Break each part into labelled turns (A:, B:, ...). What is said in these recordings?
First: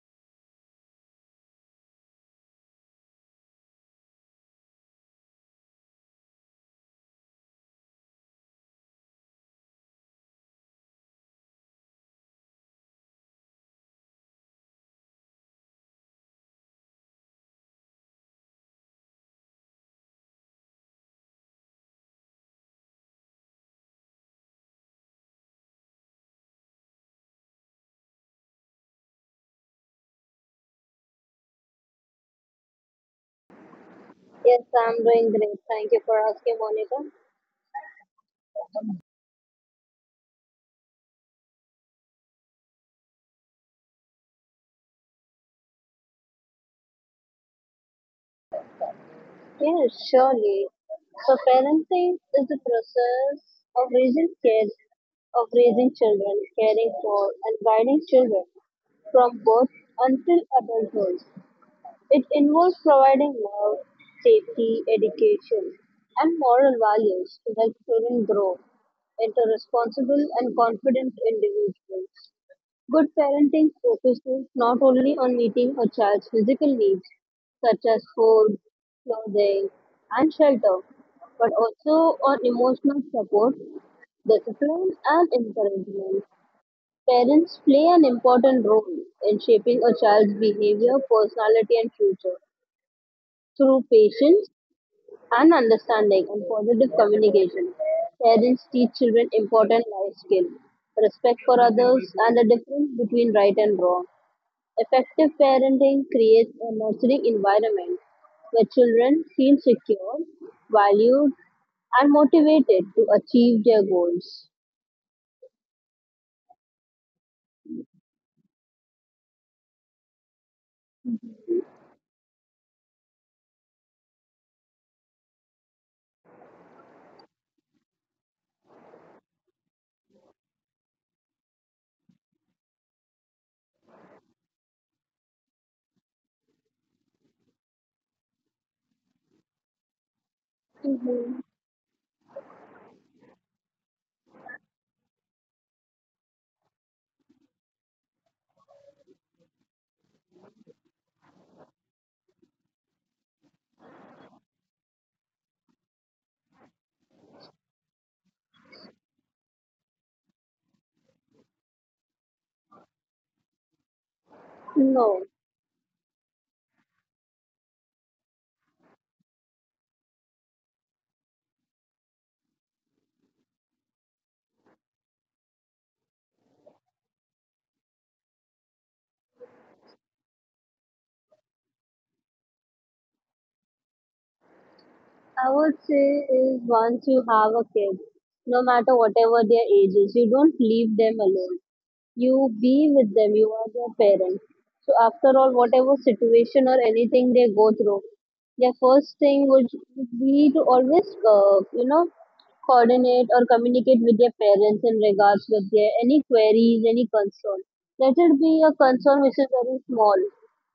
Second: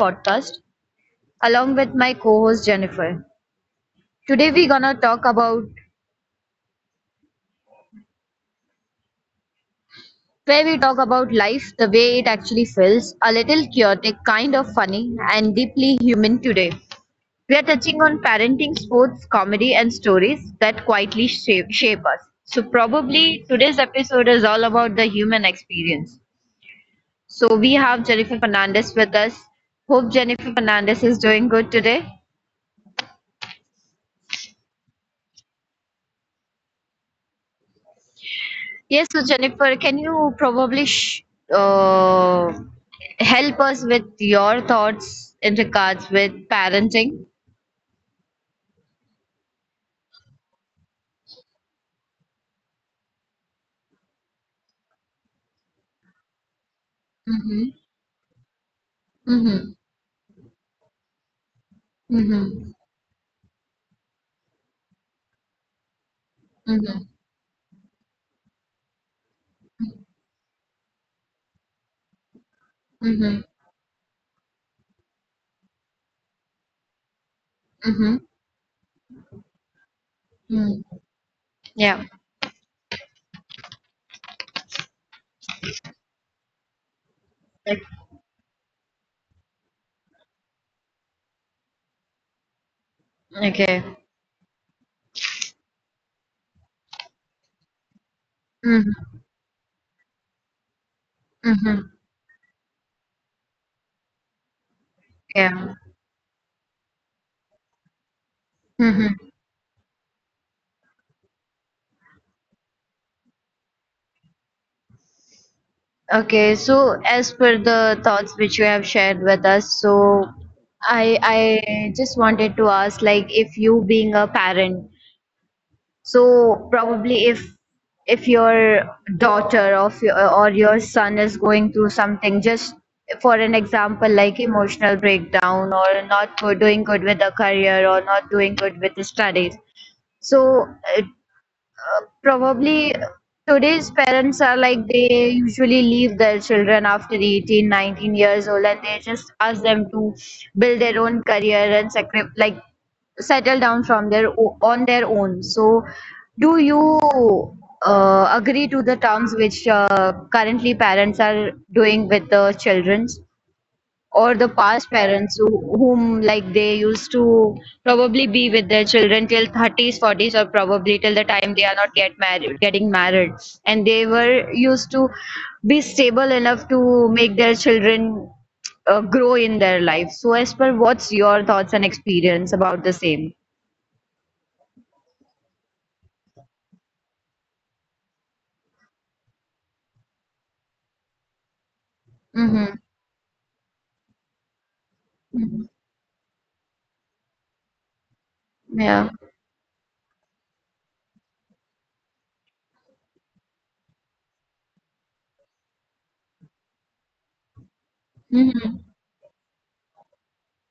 A: podcast along with my co-host Jennifer. Today we're gonna talk about where we talk about life the way it actually feels, a little chaotic, kind of funny, and deeply human today. We are touching on parenting, sports, comedy, and stories that quietly shape us. So probably today's episode is all about the human experience. So we have Jennifer Fernandez with us. Hope Jennifer Fernandez is doing good today.
B: Yes, I'm doing great. Thank you for asking, Monica.
A: Yes, so Jennifer, can you probably sh uh, help us with your thoughts in regards with parenting?
B: Yes, surely. So parenting is the process of raising kids, of raising children, caring for and
A: Mm-hmm.
B: guiding children from birth
A: Mm-hmm.
B: until adulthood. It involves
A: Mm-hmm.
B: providing love, safety, education, and moral
A: Mm-hmm.
B: values to help children grow into responsible and confident individuals. Good
A: Mm-hmm.
B: parenting focuses not only on meeting a child's physical needs, such as
A: Mm-hmm.
B: food, clothing, and shelter,
A: Mm.
B: but
A: Yeah.
B: also on emotional support, discipline, and encouragement. Parents play
A: Like.
B: an important role in shaping a child's behavior, personality, and future through
A: Okay.
B: patience and understanding and positive communication. Parents teach
A: Mm-hmm.
B: children important life skills, respect for
A: Mm-hmm.
B: others, and the difference between right and wrong. Effective
A: Yeah.
B: parenting creates a nurturing environment where
A: Mm-hmm.
B: children feel secure, valued, and motivated to achieve their goals.
A: Okay. So as per the thoughts which you have shared with us, so I just wanted to ask, like, if you being a parent, so probably if your daughter or if your, or your son is going through something, just for an example, like emotional breakdown or not go- doing good with a career or not doing good with the studies. So, uh,
B: Mhm.
A: probably today's parents are like they usually leave their children after 18, 19 years old and they just ask them to build their own career and sacrifice, like settle down on their own. So, do you agree to the terms which currently parents are doing with the childrens, or the past
B: No,
A: parents who, whom, like they used to probably be with their children till 30s 40s or probably till the time they are not getting married and they were used to be stable enough to make their children grow in their life. So, as per what's your thoughts and experience about the same?
B: I would say is once you have a kid, no matter whatever their age is, you don't leave them alone. You
A: Mhm.
B: be with them. You are their parent. So after all, whatever situation or anything they go through, their
A: Yeah.
B: first thing would be to always, coordinate or communicate with their parents in regards with their any queries, any concern. Let it be a concern which is very small,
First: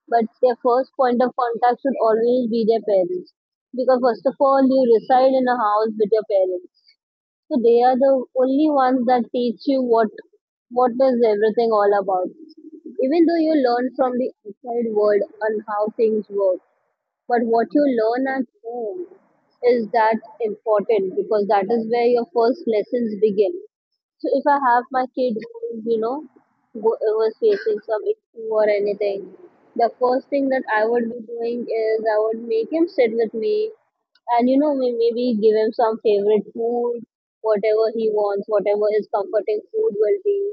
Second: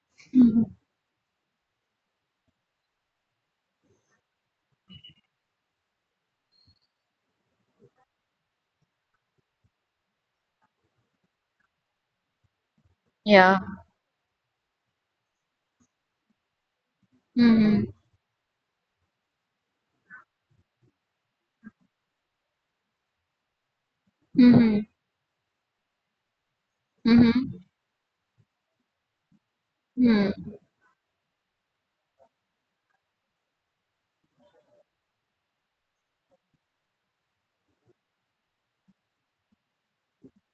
B: but their first point of contact should always be their parents, because first of all you reside in a house with your parents, so they are the only ones that teach you what is everything all about. Even though you
A: Yeah.
B: learn from the outside world on how things work, but what you learn at home is that important, because that is where your first lessons begin. So if I have my kid, you know, was facing some issue or anything, the first thing
A: Mhm.
B: that I would be doing is I would make him sit with me, and maybe give him some favorite food, whatever he wants, whatever his comforting food will be,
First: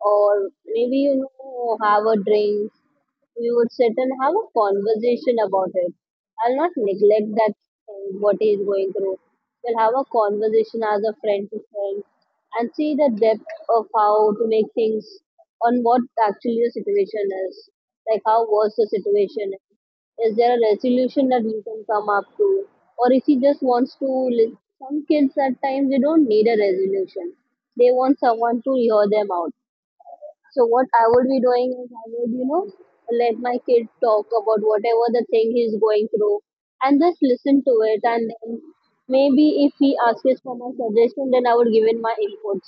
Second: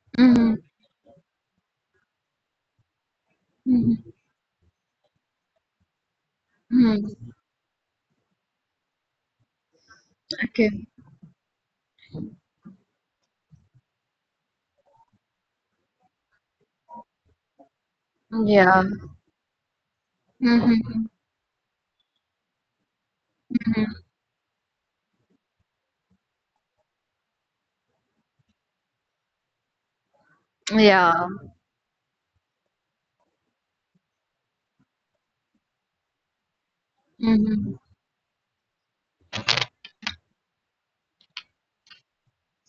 B: or
A: Mhm.
B: maybe have a drink. We would sit and have a conversation about it. I'll not neglect
A: Mhm.
B: that friend, what he is going through. We'll have a conversation as a friend to friend and see the depth of how to make things, on what actually the situation is. Like, how was
A: Yeah.
B: the situation? Is there a
A: Mhm.
B: resolution that you can come up to? Or if he just wants to,
A: Mhm.
B: some kids at times they don't need a resolution. They want someone to hear them out, so what I would
A: Yeah.
B: be doing is I would, let my kid talk about whatever the thing he's going through and just listen to
A: Mhm.
B: it, and then maybe if he asks for my suggestion then I would give in my inputs.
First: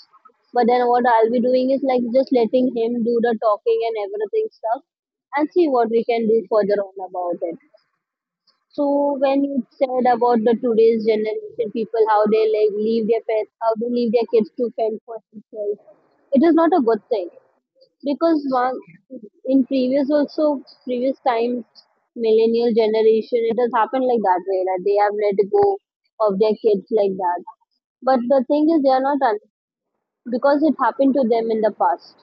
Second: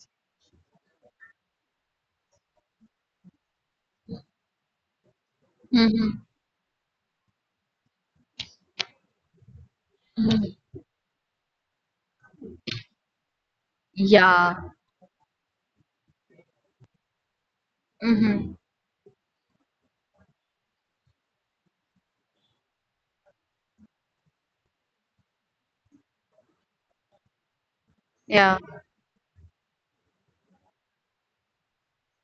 B: But then what I'll be doing is like just letting him do the talking and everything stuff, and see what we
A: Mhm.
B: can do further on about it. So when you said about
A: Mhm.
B: the today's generation people, how they like leave their pets, how they leave their kids
A: Yeah.
B: to fend for themselves, it is not a good thing, because
A: Mhm.
B: one, in previous, also previous times, millennial generation, it has happened like that way, that they have let go of their kids like that. But the
A: Yeah.
B: thing is, they are not because it happened to them in the past,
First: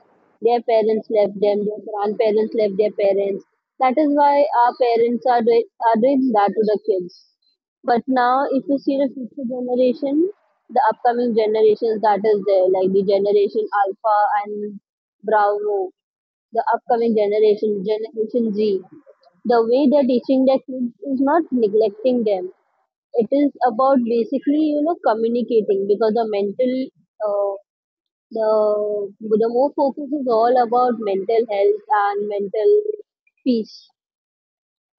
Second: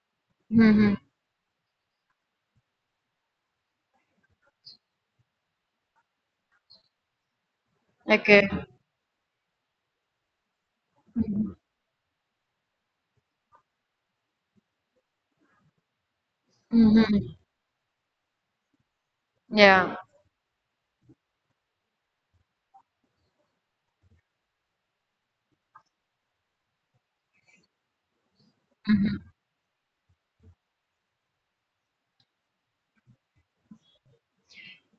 B: their
A: Mhm.
B: parents left them, their grandparents left their parents. That is why our parents are doing that to the kids. But now,
A: Okay.
B: if you see the future generation, the upcoming generations that is there, like the Generation Alpha and Bravo, the upcoming
A: Mhm.
B: generation, Generation Z. The way
A: Yeah.
B: they're teaching their kids is not neglecting them. It is about basically, communicating, because the mental, uh, the
A: Mhm.
B: the more focus is all about mental health and mental peace.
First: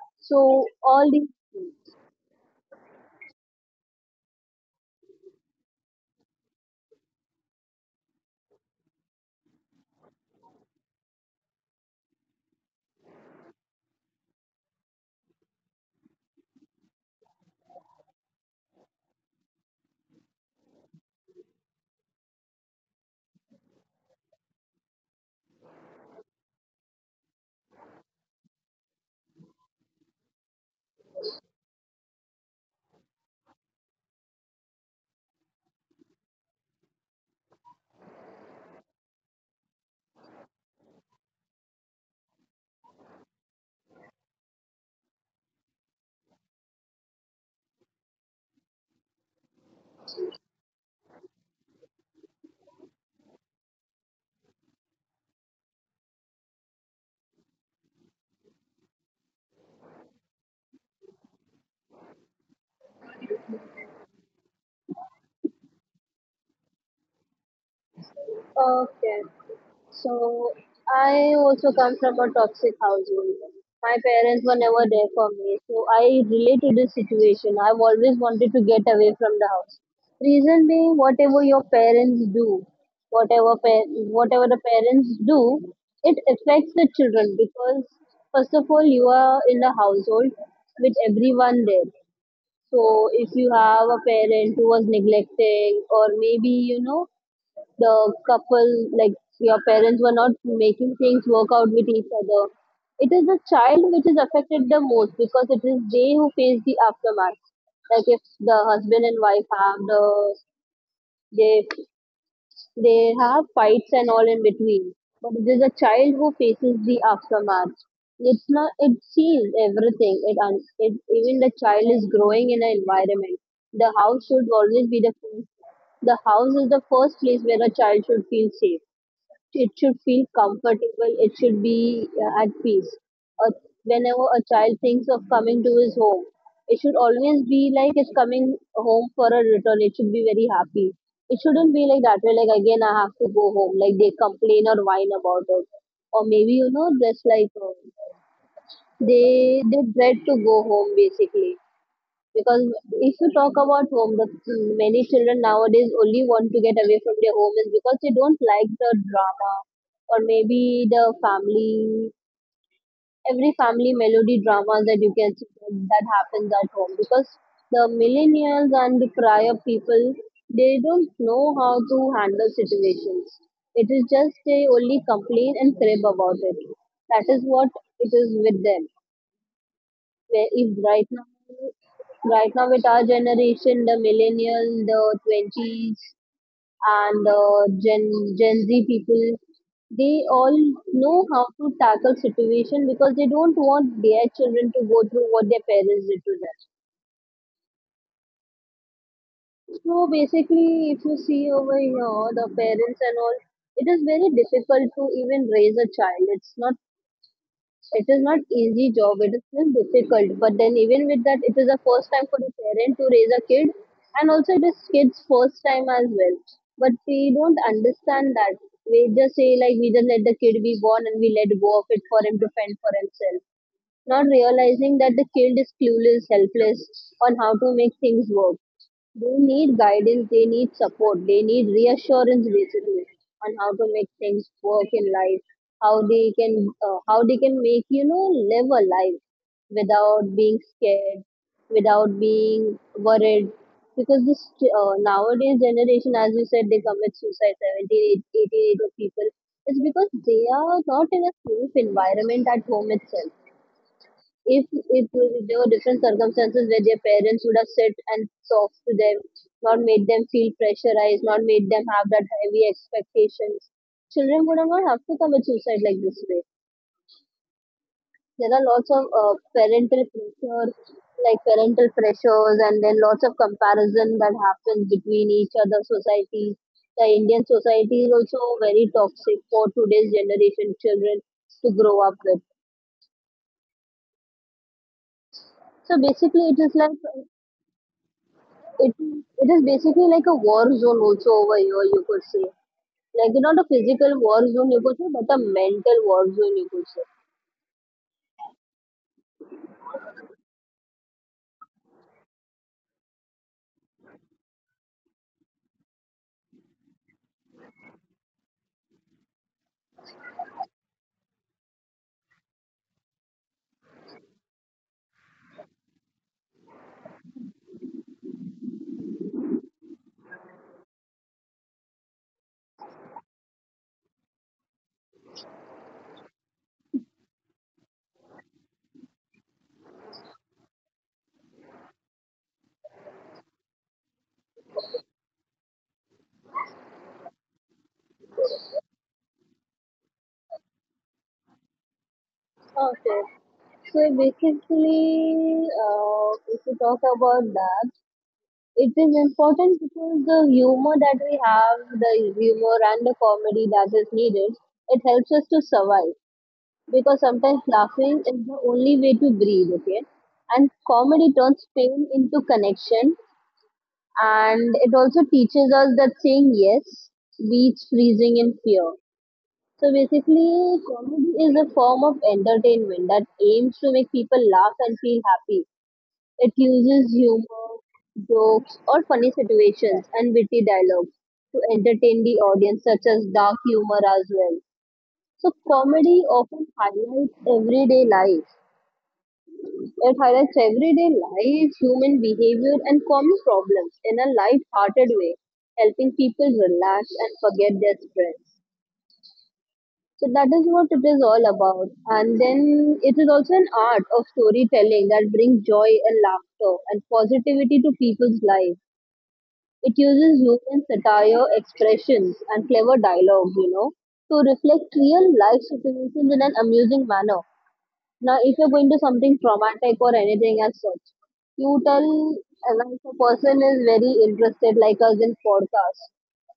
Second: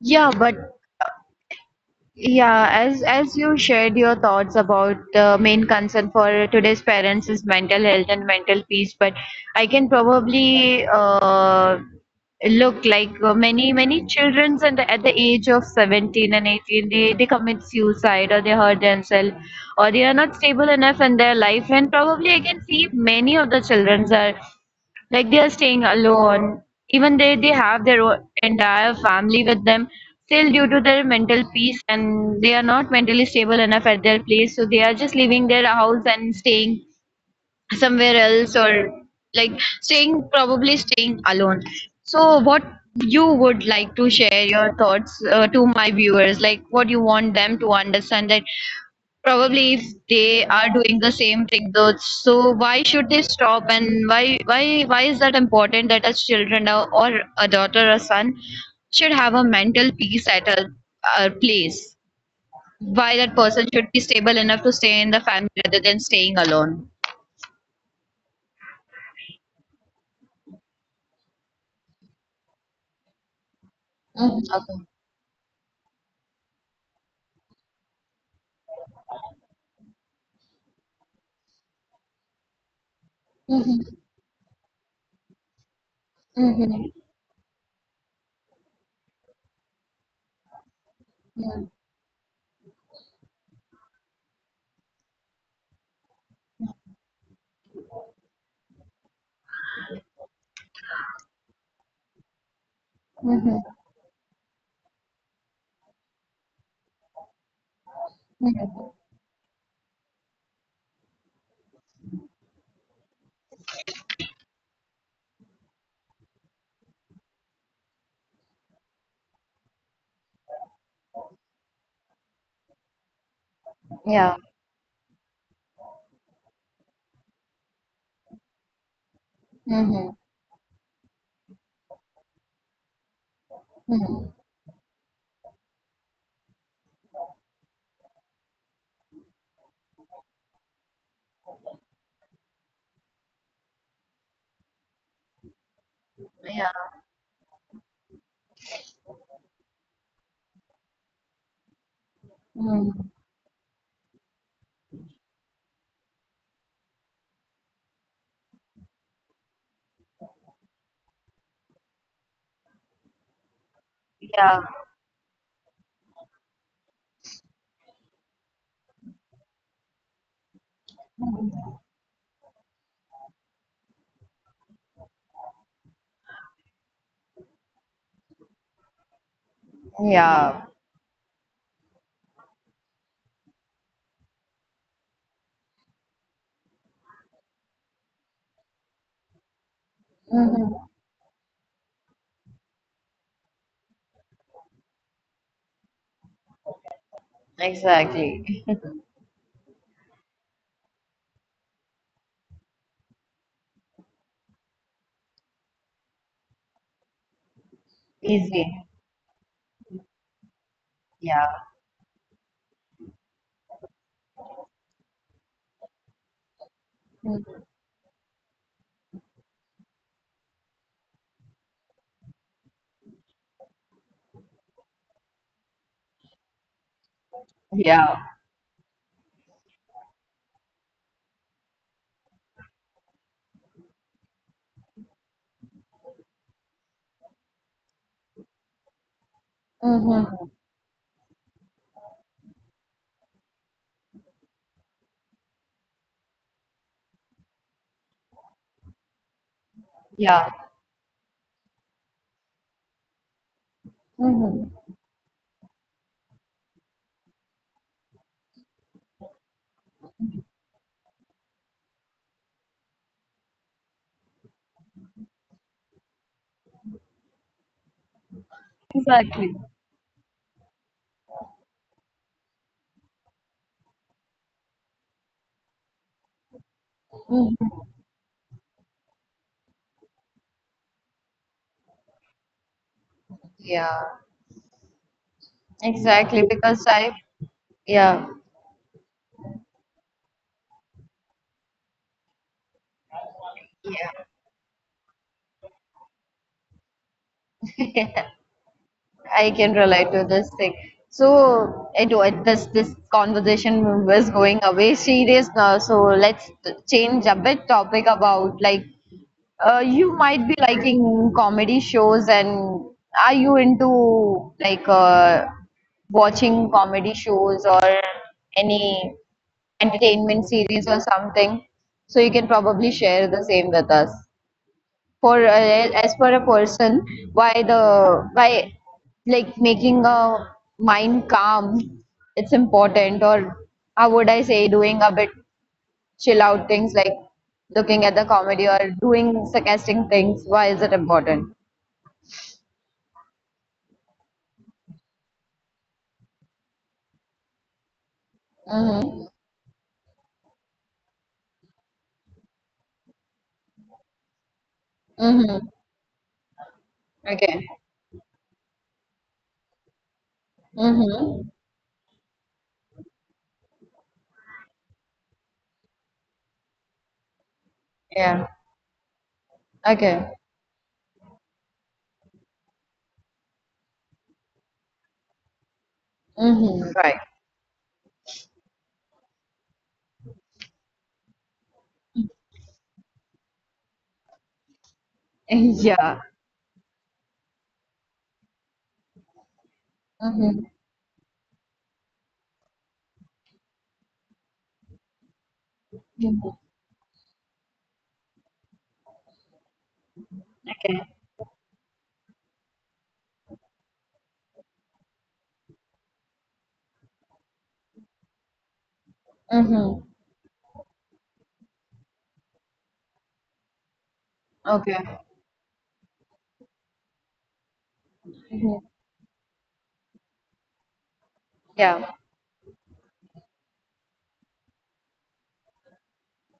A: Yeah, but.
B: So all these things.
A: Yeah, as you shared your thoughts about the main concern for today's parents is mental health and mental peace, but I can probably look, like, many children and at the age of 17 and 18, they commit suicide or they hurt themselves or they are not stable enough in their life, and probably I can see many of the children are like they are staying alone, even they have their entire family with them, still due to their mental peace and they are not mentally stable enough at their place, so they are just leaving their house and staying somewhere else or, like, staying probably staying alone. So what you would like to share your thoughts to my viewers, like what you want them to understand, that probably if they are doing the same thing though, so why should they stop and why is that important that as children or a daughter or son should have a mental peace at a place? Why that person should be stable enough to stay in the family rather than staying alone?
B: Okay. So I also come from a toxic household. My parents were
A: Mm-hmm.
B: never there for me. So I relate to this situation. I've always wanted to get away from the house. Reason being, whatever your parents do, whatever pa- whatever the parents do, it affects the
A: Mm-hmm.
B: children, because first of all, you are in the household with everyone there. So if you have a parent who was neglecting, or maybe you know the couple, like your parents were not making things work out with each other. It is the
A: Mm-hmm.
B: child which is affected the most, because it is they who face the aftermath. Like if the
A: Mm-hmm.
B: husband and wife have the they they have fights and all in between, but it is a child who faces the aftermath. It's not, it sees everything. It even the child is growing in an environment. The house
A: Yeah.
B: should always be the house is the first place where a child should feel safe. It should
A: Mm-hmm.
B: feel comfortable. It should be at peace. uh, Whenever
A: Mm-hmm.
B: a child thinks of coming to his home, it should always be like it's coming home for a return. It should be very happy. It shouldn't be like that way, like, again I have to go home, like they complain or whine about it, or maybe
A: Yeah.
B: just like, they dread to go home basically. Because
A: Mm-hmm.
B: if you talk about home, the many children nowadays only want to get away from their home, is because they don't like the drama, or maybe the family, every family melody
A: Yeah.
B: drama that you can, that happens at home. Because the millennials and the prior people, they don't know how to handle situations. It is just, they only complain and crib about it. That is what it is with them. Where
A: Yeah.
B: if right now with our generation, the millennial, the 20s, and the gen gen Z people, they all
A: Mm-hmm.
B: know how to tackle situation, because they don't want their children to go through what their parents did to them.
A: Exactly.
B: So basically, if you see over here, the parents and all, it is very difficult to even raise a child. It is not
A: Easy.
B: easy job. It is still difficult. But then even with that,
A: Yeah.
B: it is the first time for the parent to raise a kid, and also it is kids' first time as well. But we don't
A: Mm.
B: understand that. We just say, like, we just let the kid be born and we let go of it for him to fend for himself, not realizing that the kid is clueless, helpless on how to make
A: Yeah.
B: things work. They need guidance, they need support, they need reassurance, basically on how to make things work in life, how they can make live a life without
A: Mhm.
B: being scared, without being worried. Because this nowadays generation, as you said, they commit suicide 70, 88 of people. It's because they
A: Yeah.
B: are not in a safe environment at home itself. If
A: Mhm.
B: it was, there were different circumstances where their parents would have sat and talked to them, not made them feel pressurized, not made them have that heavy expectations, children would have not have to commit suicide like this way. There are lots of
A: Exactly.
B: parental pressure, like parental pressures, and then lots of comparison that happens between each other societies. The Indian
A: Mhm.
B: society is also very toxic for today's generation children to grow up with.
A: Yeah,
B: So
A: exactly.
B: basically, it is
A: Because
B: like
A: I, yeah,
B: it it is basically like a war zone also over here, you could say, like not a physical war zone you could say, but a mental war zone you could say.
A: I can relate to this thing. So I do it. This conversation was going away serious now. So let's change a bit topic about, like, you might be liking comedy shows and are you into, like, watching comedy shows or any entertainment series or something. So you can probably share the same with us. For as per a person, why, like, making a mind calm, it's important. Or how would I say, doing a bit chill out things like looking at the comedy or doing sarcastic things. Why is it important?
B: Okay. So basically, if you talk about that, it is
A: Mhm.
B: important, because the humor that we have, the humor and the comedy that is needed, it helps us to
A: Mhm.
B: survive, because sometimes
A: Okay.
B: laughing is the only way to breathe, okay, and comedy
A: Mhm.
B: turns pain into connection, and it also teaches us that saying yes beats freezing
A: Yeah.
B: in fear. So
A: Okay.
B: basically, comedy is a form of entertainment that aims to make people laugh and feel happy. It
A: Mhm.
B: uses
A: Right.
B: humor, jokes, or funny situations and witty dialogues to entertain the audience, such as dark humor as well. So
A: Yeah.
B: comedy often highlights everyday life,
A: Mhm.
B: human behavior, and common problems in a light-hearted way, helping people relax and forget their stress. So that is what
A: Okay.
B: it is all about. And then it is also an art of storytelling that brings joy and laughter and positivity to people's lives. It
A: Mhm.
B: uses human satire, expressions, and clever dialogue, to reflect
A: Okay.
B: real life situations in an amusing manner. Now, if you're
A: Mhm.
B: going to something traumatic or anything as such, you tell,
A: Yeah.
B: like a person is very interested, like us in podcast.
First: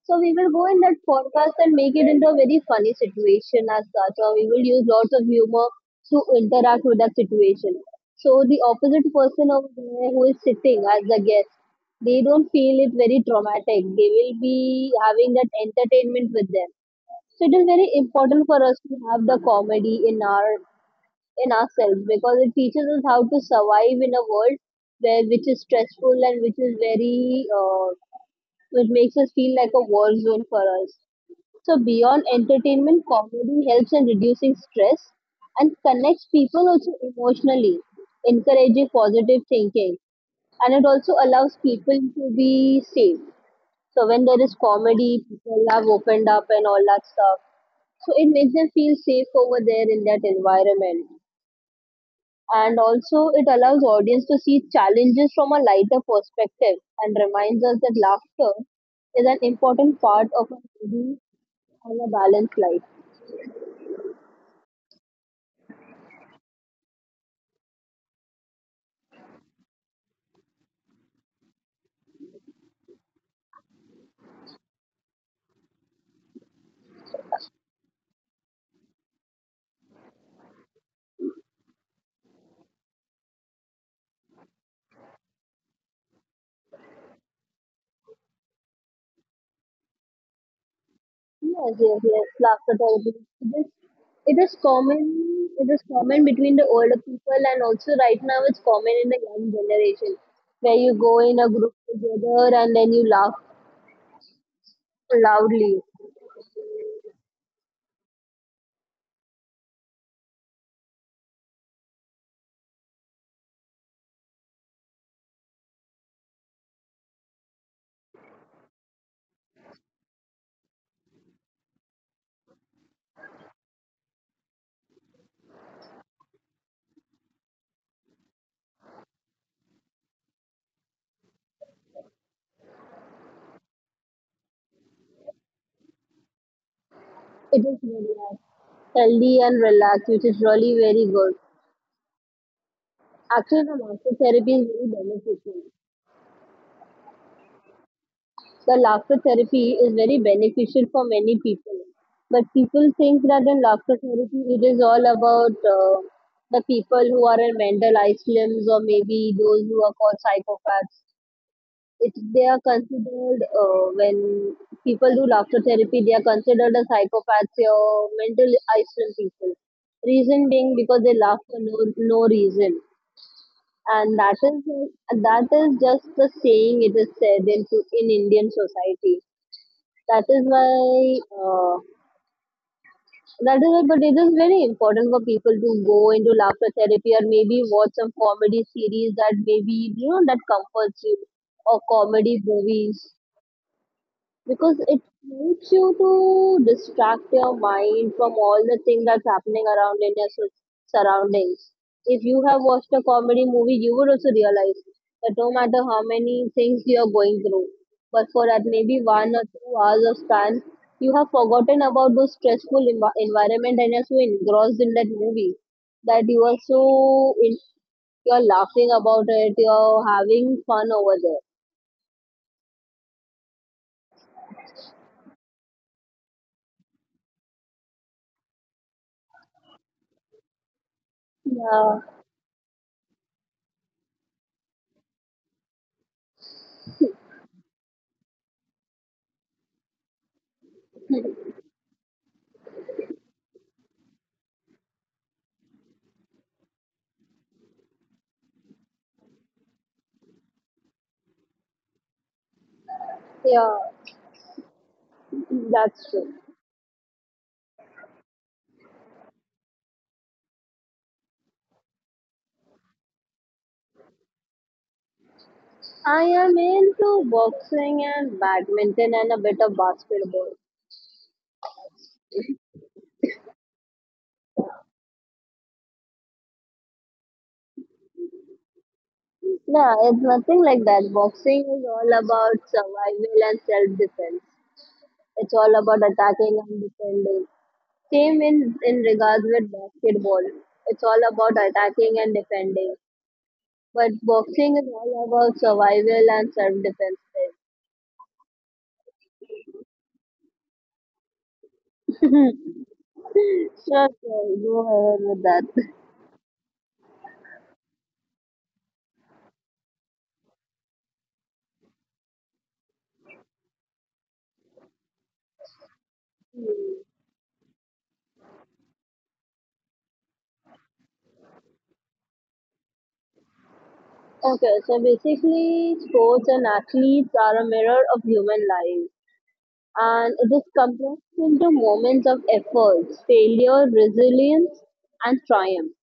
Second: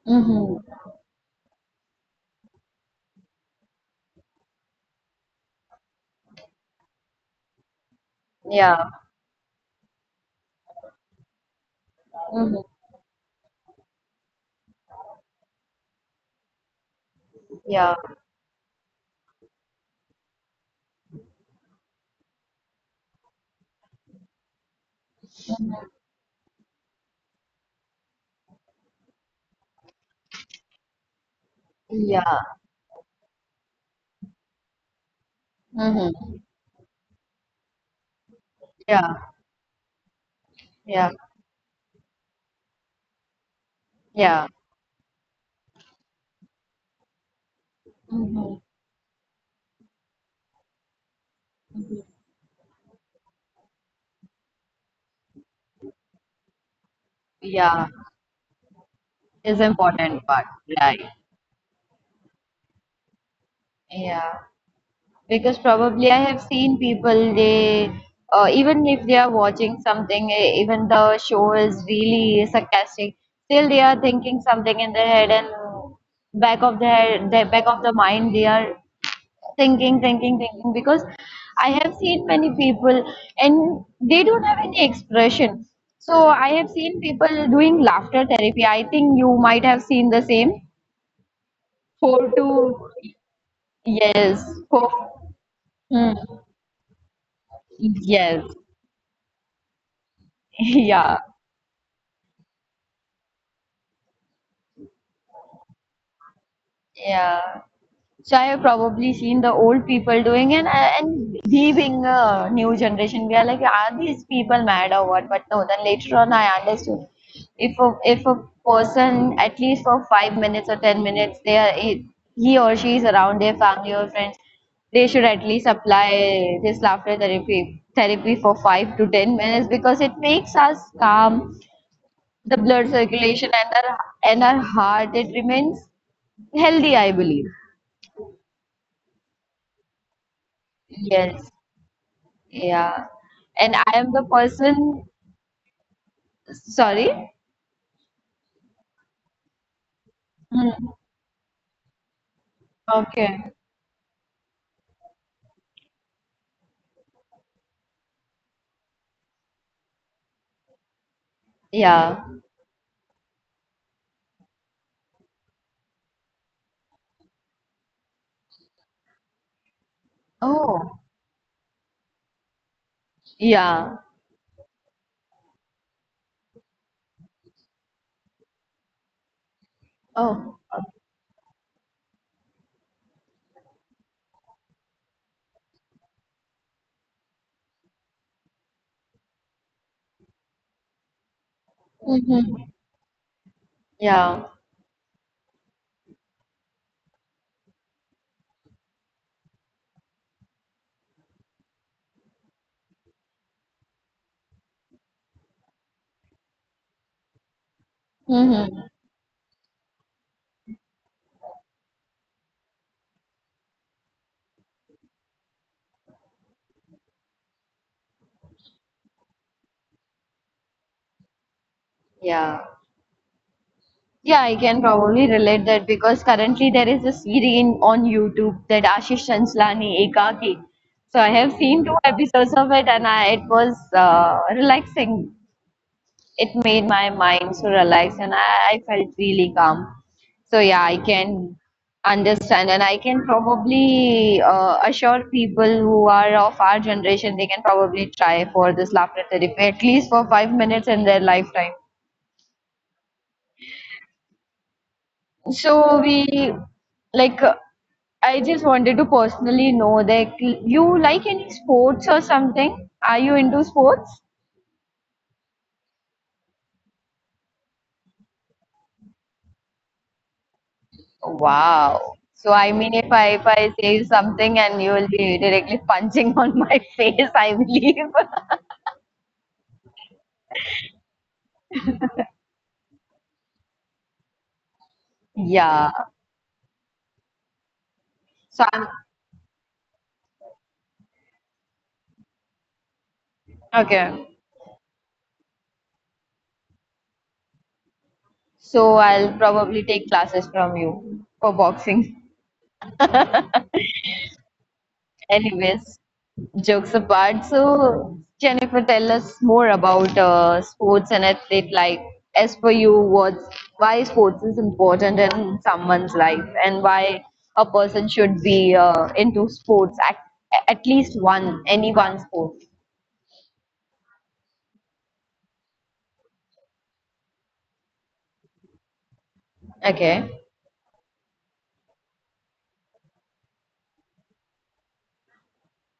B: So we will
A: Mhm.
B: go in that podcast and make it into a very funny situation as such, or we will use lots of humor to interact with that situation. So the
A: Yeah.
B: opposite person over there who is sitting as a guest, they don't
A: Mhm.
B: feel it very traumatic. They will be having that entertainment with them. So it is very
A: Yeah.
B: important for us to have the comedy in our in ourselves because it teaches us how to survive in a world where which is stressful and which is very which makes us feel like a war zone for us. So beyond
A: Yeah.
B: entertainment, comedy helps in reducing stress and connects
A: Mhm.
B: people also emotionally, encouraging
A: Yeah.
B: positive thinking. And it also
A: Yeah.
B: allows people to be safe. So when there
A: Yeah.
B: is comedy, people have opened up and all that stuff. So it makes
A: Mhm.
B: them feel safe over there in that environment and also it allows audience to see challenges from a lighter perspective and reminds us
A: Yeah.
B: that laughter is an
A: Is
B: important part
A: important
B: of
A: part.
B: a
A: Right.
B: healthy and a balanced life.
A: Yeah. Because probably I have seen people they, even if they are watching something, even the show is really sarcastic, still they are thinking something in their head and back of their, back of the mind they are thinking because I have seen many people and they don't have any expression. So I have seen people doing laughter therapy, I think you might have seen the same.
B: Yes, yes, yes.
A: Four to,
B: Laughter therapy. It is, it
A: yes,
B: is
A: four.
B: common. It is common
A: Hmm.
B: between the older people, and also right now
A: Yes.
B: it's common in the young generation, where you go
A: Yeah.
B: in a group together and then you laugh loudly.
A: Yeah, which I have probably seen the old people doing, and we being a new generation, we are like, are these people mad or what? But no, then later on I understood. If a person at least for 5 minutes or 10 minutes, they are he or she is around their family or friends, they should at least apply this laughter therapy for 5 to 10 minutes because it makes us calm, the blood circulation and our heart, it remains healthy, I believe.
B: It is very healthy and relaxed, which is really very good.
A: Yes. Yeah.
B: Actually, the
A: And I
B: laughter
A: am the
B: therapy is very
A: person,
B: beneficial.
A: sorry?
B: The laughter therapy is very beneficial for many people. But people think that in laughter therapy, it is all about the people who are in mental isolations or maybe those who are called psychopaths. It,
A: Yeah.
B: they are considered, when people do laughter therapy, they are considered as psychopaths or mental isolated people. Reason being because
A: Oh,
B: they laugh for no reason
A: yeah.
B: and that is just the saying it is said into in Indian society. That is
A: Oh.
B: why uh, that is why, but it is very important for people to go into laughter therapy or maybe watch some comedy series that maybe you know that comforts you or comedy
A: Mm-hmm.
B: movies
A: Yeah.
B: because it makes you to distract your mind from all the things that's happening around in your surroundings. If you have watched a comedy movie, you would also realize that no matter how many things you are going through, but for that
A: Mm-hmm.
B: maybe 1 or 2 hours of span, you have forgotten about those stressful environment and you're so engrossed in that movie that you're laughing about it, you're having fun over there.
A: Yeah. Yeah, I can probably relate that, because currently there is a series on YouTube, that Ashish Chanslani Ekaki. So I have seen two
B: Yeah,
A: episodes of it and I, it was relaxing, it made my mind so relaxed and I felt really calm. So yeah, I can understand and I can probably assure people who are of our generation they can probably try for this laughter therapy at least for 5 minutes in their lifetime.
B: yeah,
A: So
B: that's true.
A: we like, I just wanted to personally know that you like any sports or something? Are you into sports?
B: I am into boxing and badminton and a bit of basketball.
A: Wow. So I mean, if I say something and you will be directly punching on my face, I believe.
B: No, it's nothing like that. Boxing is all about survival and self-defense. It's all
A: Yeah.
B: about attacking and defending. Same
A: So
B: in
A: I'm,
B: in regards with basketball. It's all about attacking and defending. But
A: okay.
B: boxing is all about survival and self-defense.
A: So I'll probably take classes from you for boxing.
B: Sure, sure. Go ahead with that.
A: Anyways, jokes apart, so Jennifer, tell us more about sports and athlete life. As for you, what's why sports is important in someone's life, and why a person should be into sports at, least one, any one sport.
B: Okay, so basically, sports and athletes are a mirror of human life
A: Okay.
B: and it is compressed into moments of efforts, failure, resilience, and triumph.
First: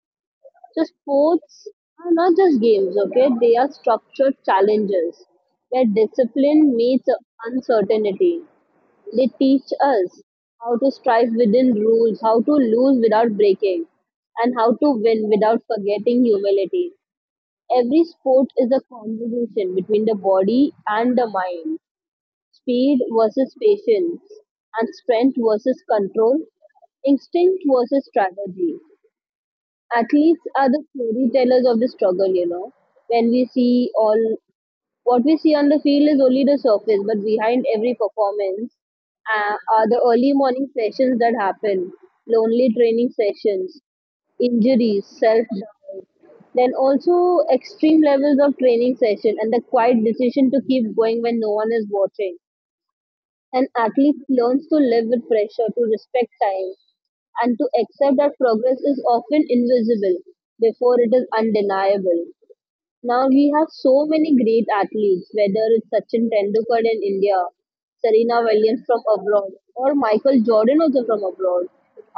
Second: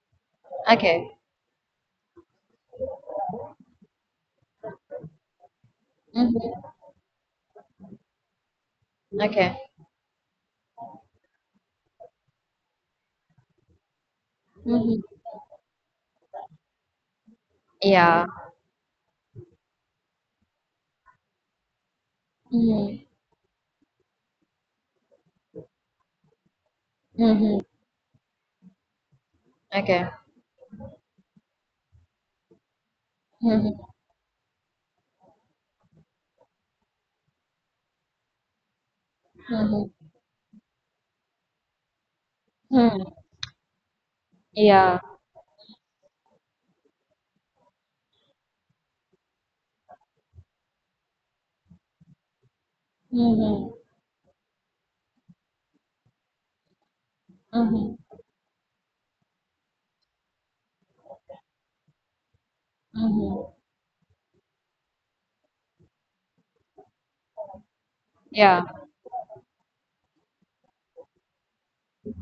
B: So,
A: Okay.
B: sports are not just games, okay? They are structured challenges where
A: Mm-hmm.
B: discipline meets uncertainty. They
A: Okay.
B: teach us how to strive within rules, how to lose without breaking, and how to
A: Mm-hmm.
B: win without forgetting humility. Every
A: Yeah.
B: sport is a conversation between the body and the mind, speed
A: Mm-hmm.
B: versus patience, and strength versus control,
A: Mm-hmm.
B: instinct versus strategy.
A: Okay.
B: Athletes are the storytellers of the struggle. When we
A: Mm-hmm.
B: see all what we see on the field is only the surface, but behind every performance
A: Mm-hmm.
B: are the early morning sessions that happen, lonely
A: Mm-hmm.
B: training sessions,
A: Yeah.
B: injuries, self doubt, then also extreme levels of training session and the quiet decision to keep going when no one is watching. An
A: Mm-hmm.
B: athlete learns to live with pressure, to respect time, and to
A: Mm-hmm.
B: accept that progress is often invisible before it is undeniable. Now
A: Mm-hmm.
B: we have so many great athletes, whether it's Sachin Tendulkar in India, Serena
A: Yeah.
B: Williams from abroad, or Michael Jordan also from abroad,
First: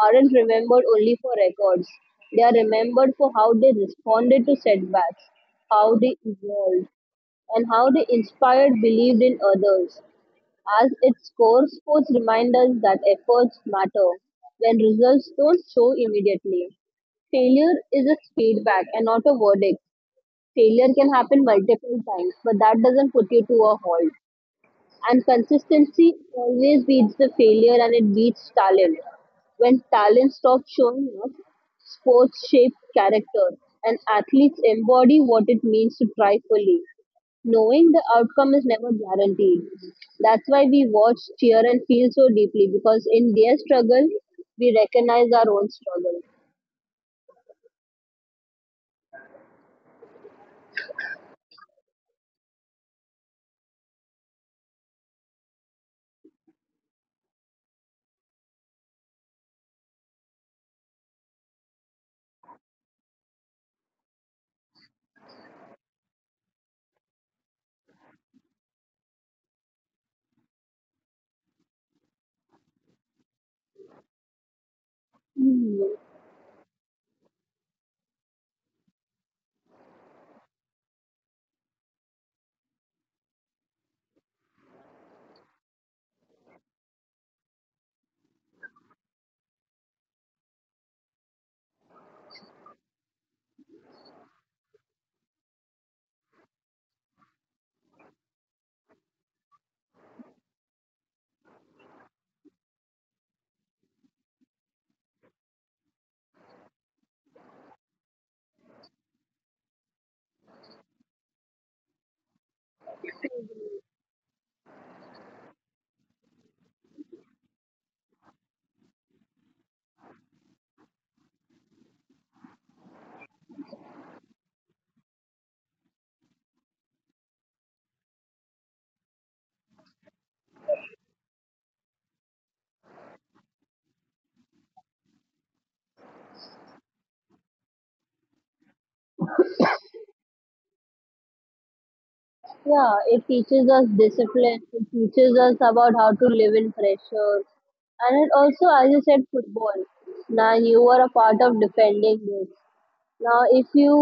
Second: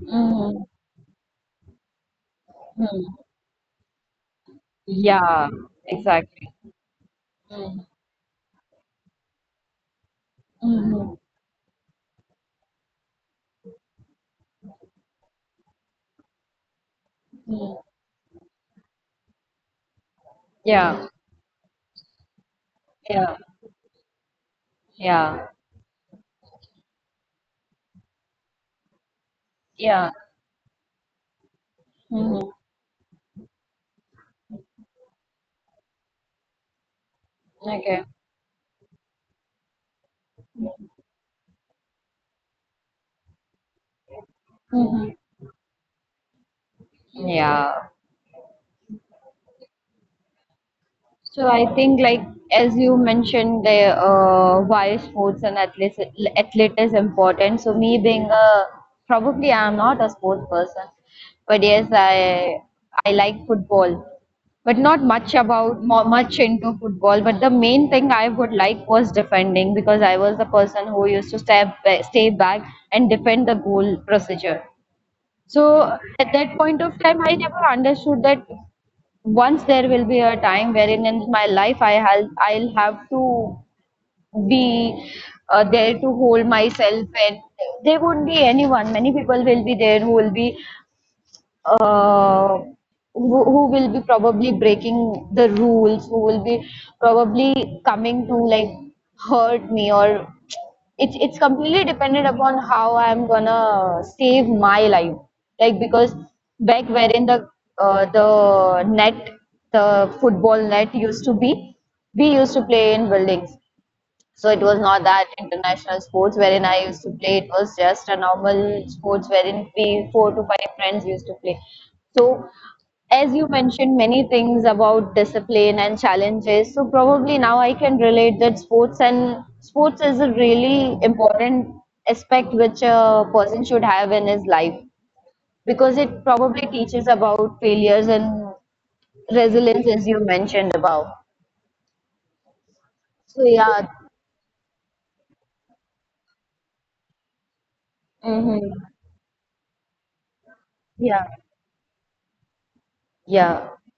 B: aren't
A: Mm.
B: remembered only for records. They are
A: Mm.
B: remembered for how they responded to setbacks,
A: Yeah,
B: how they
A: exactly.
B: evolved, and
A: Mm.
B: how they inspired, believed in others. As
A: Mhm.
B: its core, sports remind us that efforts matter when results don't show immediately.
A: Mm.
B: Failure is a feedback and not a verdict. Failure
A: Yeah,
B: can happen multiple times, but that doesn't put
A: yeah,
B: you to a halt. And
A: yeah,
B: consistency always beats the failure and it beats talent. When
A: yeah.
B: talent stops showing up,
A: Mhm.
B: sports shape character and athletes embody what it means to try fully. Knowing
A: Okay.
B: the outcome is never guaranteed. That's why we watch, cheer, and feel so deeply because in their struggle, we
A: Mhm.
B: recognize our own struggle.
A: Yeah. So I think, like as you mentioned, the, why sports and athlete is important. So me being a, probably I am not a sports person, but yes, I like football, but not much about much into football. But the main thing I would like was defending because I was the person who used to stay stay back and defend the goal procedure.
B: Hmm.
A: So at that point of time, I never understood that once there will be a time wherein in my life I'll have to be, there to hold myself, and there won't be anyone. Many people will be there who will be uh, who will be probably breaking the rules, who will be probably coming to, like, hurt me, or it's completely dependent upon how I'm gonna save my life. Like, because back wherein the, the net, the football net used to be, we used to play in buildings. So it was not that international sports wherein I used to play. It was just a normal sports wherein we four to five friends used to play. So as you mentioned many things about discipline and challenges, so probably now I can relate that sports and sports is a really important aspect which a person should have in his life because it probably teaches about failures and resilience, as you mentioned about.
B: Yeah, it
A: So
B: teaches us
A: yeah.
B: discipline. It teaches us about how to live in pressure. And it
A: Hmm.
B: also, as you said, football. Now you are a
A: Yeah,
B: part of defending this. Now, if
A: yeah.
B: you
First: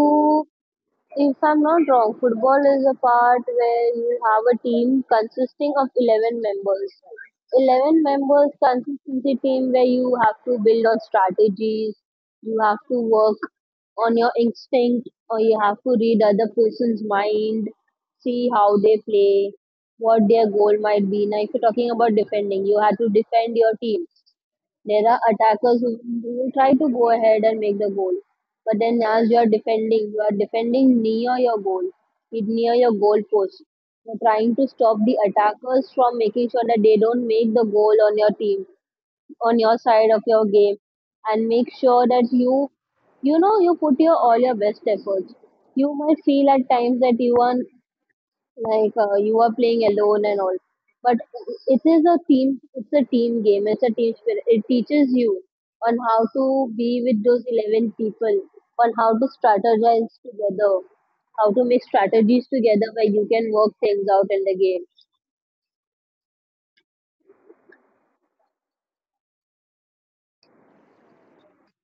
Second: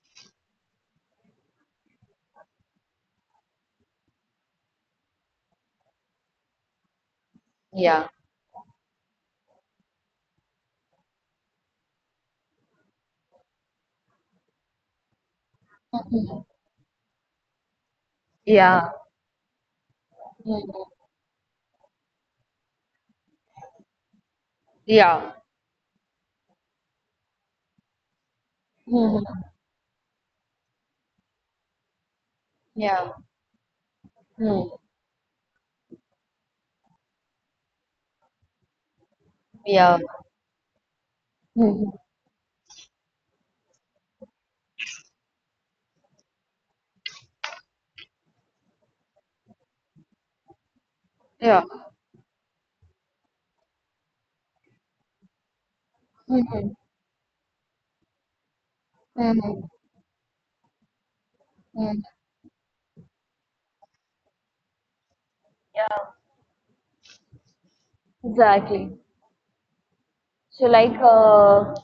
B: If I'm not wrong, football is a part where you have a team consisting of 11 members. 11
A: Yeah.
B: members consistency team where you have to build on strategies, you have to work on your instinct, or you have to read other person's mind, see how
A: Yeah,
B: they play, what their
A: Mhm,
B: goal might be. Now, if you're talking about defending, you have to defend your team. There are
A: yeah.
B: attackers who will try to go ahead and make the goal but then
A: Mhm.
B: as you are defending near your goal, near your
A: Yeah.
B: goal post. You're trying to
A: Mm.
B: stop the attackers from making sure that they don't make the goal on your team, on your
A: Yeah.
B: side of your game, and make
A: Mhm.
B: sure that you know, you put your all your best efforts. You might feel at times that you are like you are playing alone and all, but
A: Yeah.
B: it is a team, it's a team game, it's a team spirit. It teaches you on how to
A: Mhm.
B: be with those 11 people, on how to
A: Mhm.
B: strategize together, how to make
A: Mhm.
B: strategies together where you can work things out in the game.
A: Yeah. Exactly. So like,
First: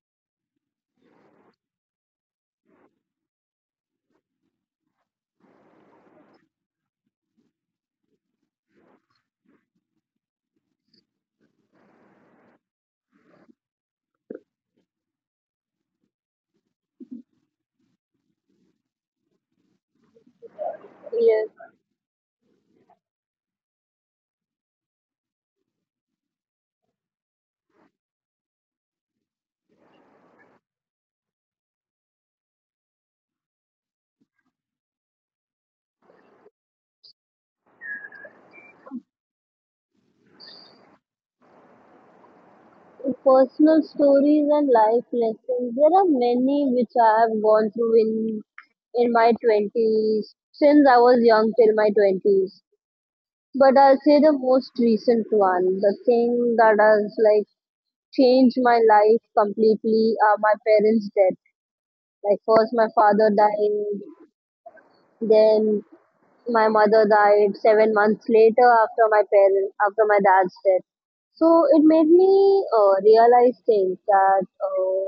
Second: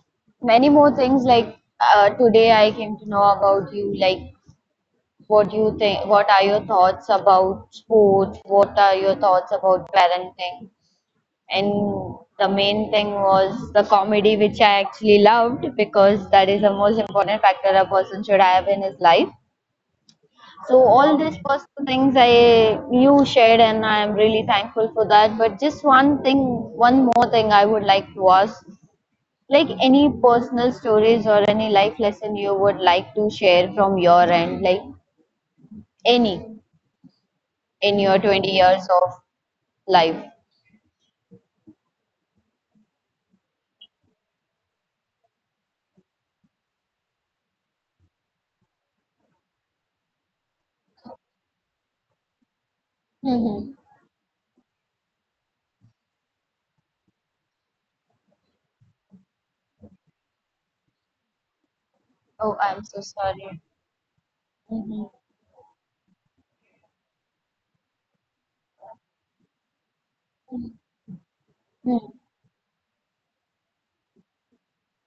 A: many more things like, today I came to know about you, like what you think, what are your thoughts about sports, what are your thoughts about parenting. And the main thing was the comedy, which I actually loved because that is the most important factor a person should have in his life. So all these
B: Yes,
A: personal things I you shared, and I am really thankful for that. But just one thing, one more thing I would like to ask, like any personal stories or any life lesson you would like to share from your end, like any, in your 20 years of life.
B: personal stories and life lessons, there are many which I have gone through in my 20s, since I was young till my 20s.
A: Hmm.
B: But I'll say the most recent one, the thing that has like changed my life completely are my parents' death. Like
A: Oh,
B: first
A: I'm
B: my
A: so
B: father
A: sorry.
B: dying, then my mother died 7 months later after my parent after my dad's death. So it made
A: Hmm.
B: me realize things that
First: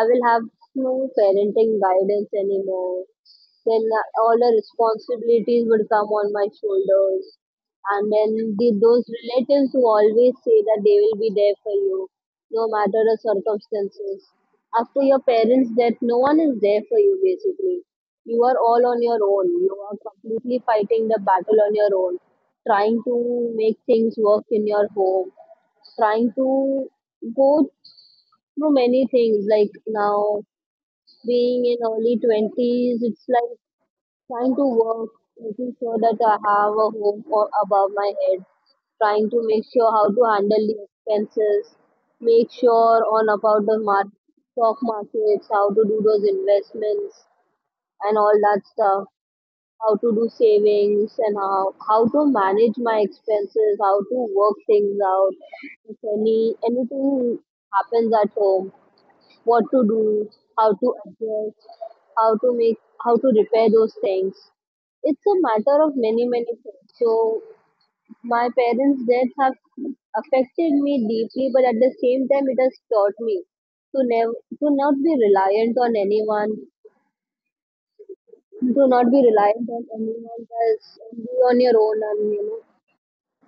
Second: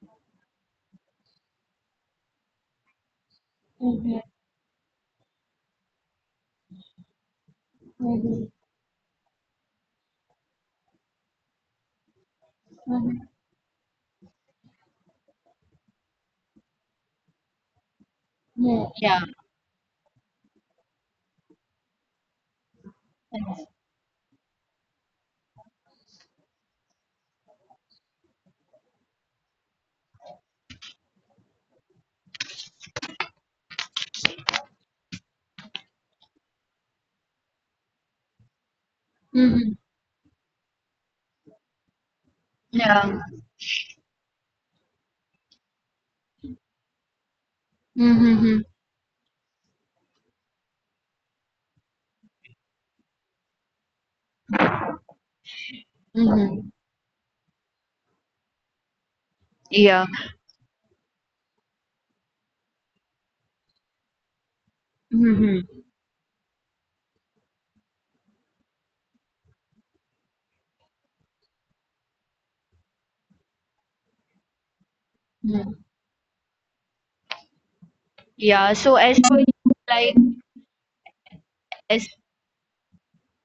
B: I will have no parenting guidance anymore. Then all the responsibilities would come on my shoulders and
A: Mhm.
B: then the, those relatives who always say that they will be there for you no matter the
A: Mhm.
B: circumstances after your parents, that no one is there for you. Basically, you are all
A: Mm.
B: on
A: Yeah.
B: your own, you are completely fighting the battle on your own, trying to
A: Yes.
B: make things work in your home, trying to go through many things. Like now, being in early 20s, it's like trying to work, making sure that I have a home or above my head, trying to make sure how to handle the expenses, make sure
A: Yeah.
B: on about the mar stock markets, how to do those investments and
A: Mm-hmm.
B: all
A: Mm-hmm.
B: that stuff, how to do savings and how to manage my expenses, how to work things out if
A: Mm-hmm.
B: anything happens at home, what to
A: Yeah.
B: do, how to adjust, how to make, how to repair those things. It's a matter
A: Mm-hmm.
B: of many, many things. So my parents' death have affected me deeply, but at the same time, it has taught me to never, to not be reliant
A: Mm.
B: on anyone,
A: Yeah,
B: to
A: so
B: not be
A: as per
B: reliant
A: you,
B: on
A: like
B: anyone else, and be on your own,
A: as
B: and you know.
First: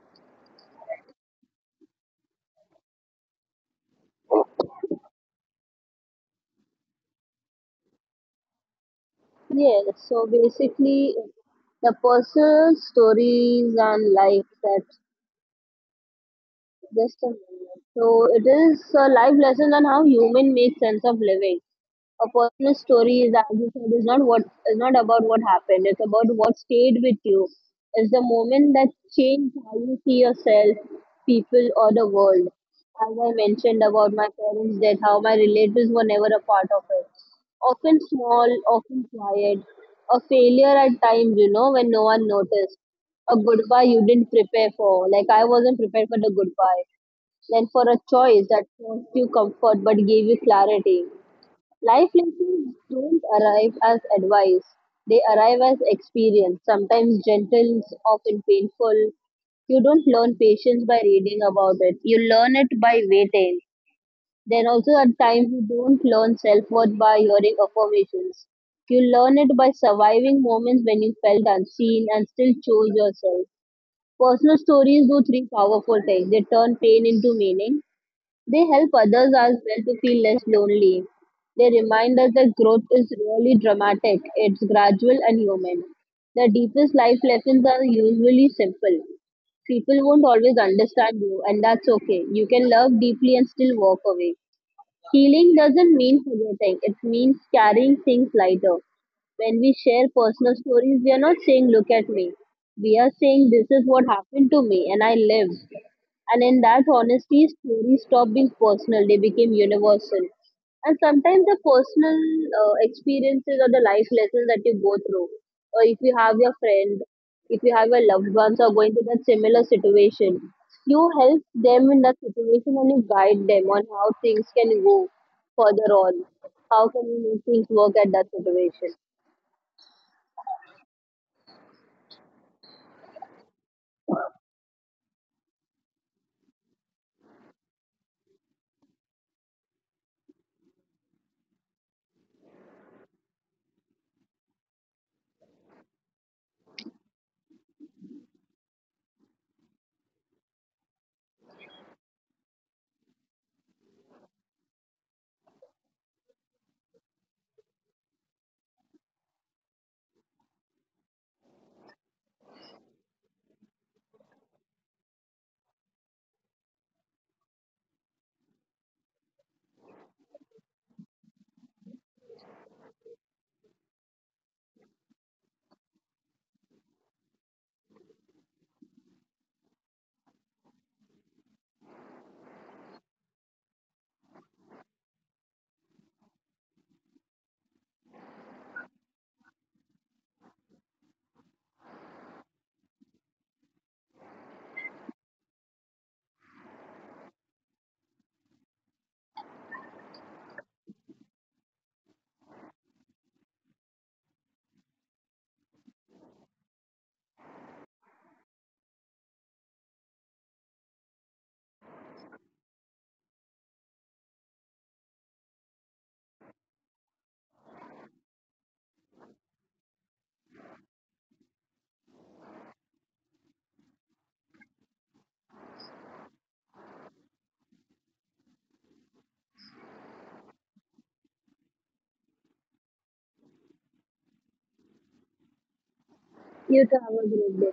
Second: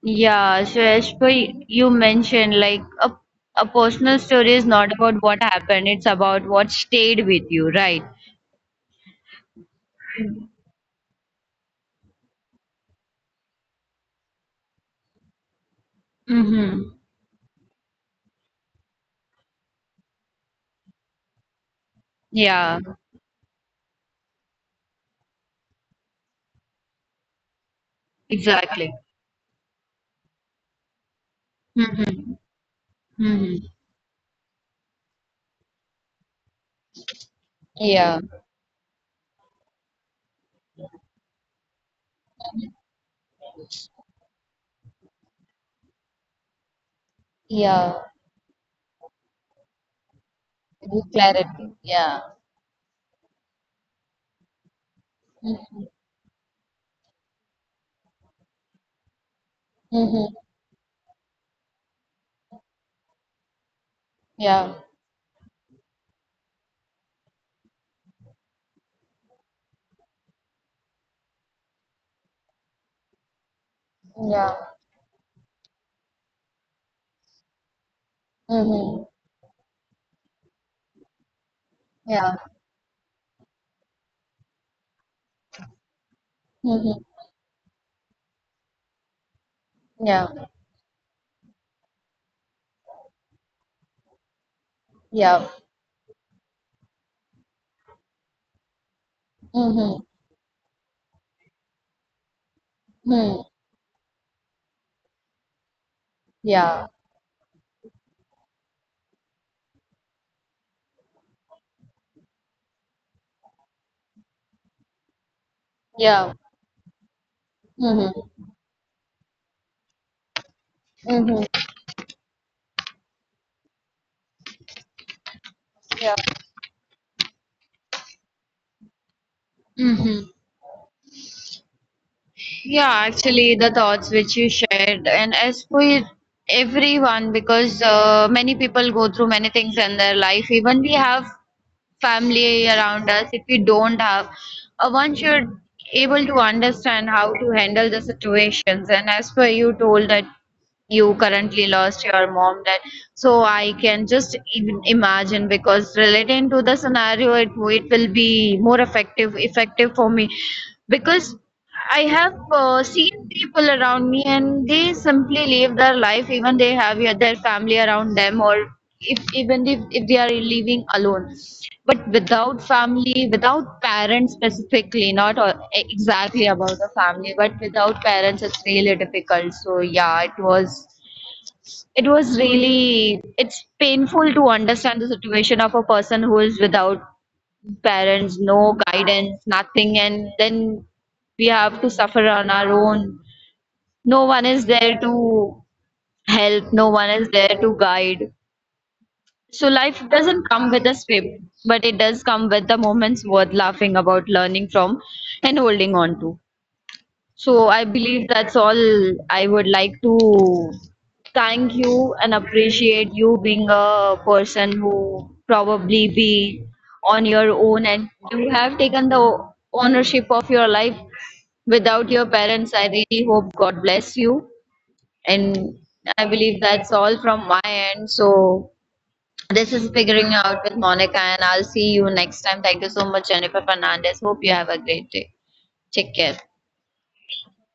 A: yeah, so as per you mentioned, like a personal story is not about what happened, it's about what stayed with you, right?
B: Yes. So basically, the personal stories and life that—
A: Mm-hmm.
B: just a moment. So it is a live lesson on how human makes sense of living. A personal
A: Yeah,
B: story is, as you said, is not about what happened. It's about what stayed with you. It's the moment
A: exactly.
B: that changed how you see yourself, people, or the
A: Mm-hmm.
B: world. As I
A: Mm-hmm.
B: mentioned about my parents' death, how my relatives were never a part of it. Often
A: Yeah.
B: small, often quiet, a failure at times, you know, when no one noticed a goodbye you didn't prepare for. Like I wasn't prepared for the goodbye. Then for
A: Yeah.
B: a choice that caused you comfort but gave you clarity.
A: With clarity.
B: Life
A: Yeah.
B: lessons don't arrive as advice. They arrive as experience, sometimes gentle, often painful. You don't
A: Mm-hmm.
B: learn patience by reading about it. You learn it by waiting. Then
A: Yeah.
B: also at times you don't learn self-worth by hearing affirmations. You learn it by surviving moments when you felt unseen and still chose yourself.
A: Yeah.
B: Personal stories do three powerful things. They turn pain into meaning. They help
A: Mm-hmm.
B: others as well to feel less lonely. They remind
A: Yeah.
B: us that growth is really dramatic. It's gradual and human. The deepest
A: Mhm.
B: life lessons are usually simple. People
A: Yeah.
B: won't always understand you, and that's okay. You can love deeply and still walk away.
A: Yeah.
B: Healing doesn't mean forgetting, it means carrying things lighter. When we
A: Mhm.
B: share personal stories, we are not saying, "Look at me." We are
A: Mhm.
B: saying, "This is what happened to me, and I lived." And in
A: Yeah.
B: that honesty, stories stopped being personal, they became universal. And sometimes the personal experiences or the life lessons that you go through, or if you
A: Yeah.
B: have your friend, if you have your loved
A: Mhm.
B: ones who are going through that similar situation, you help
A: Mhm.
B: them in that situation and you guide them on how things can go further
A: Yeah.
B: on. How can you make things work at that situation?
A: Mm-hmm. Yeah, actually, the thoughts which you shared, and as for everyone, because, many people go through many things in their life, even we have family around us, if we don't have, one should able to understand how to handle the situations. And as per you told that you currently lost your mom, that, so I can just even imagine because relating to the scenario, it will be more effective for me because I have seen people around me and they simply live their life, even they have, yeah, their family around them or if even if they are living alone, but without family, without parents specifically, not all- exactly about the family, but without parents, it's really difficult. So yeah, it was, it was really, it's painful to understand the situation of a person who is without parents, no guidance, nothing, and then we have to suffer on our own. No one is there to help, no one is there to guide. So life doesn't come with a script, but it does come with the moments worth laughing about, learning from, and holding on to. So I believe that's all. I would like to thank you and appreciate you being a person who probably be on your own and you have taken the ownership of your life without your parents. I really hope God bless you, and I believe that's all from my end. So this is Figuring Out with Monica, and I'll see you next time. Thank you so much, Jennifer Fernandez. Hope you have a great day. Take care.
B: You too have a great day.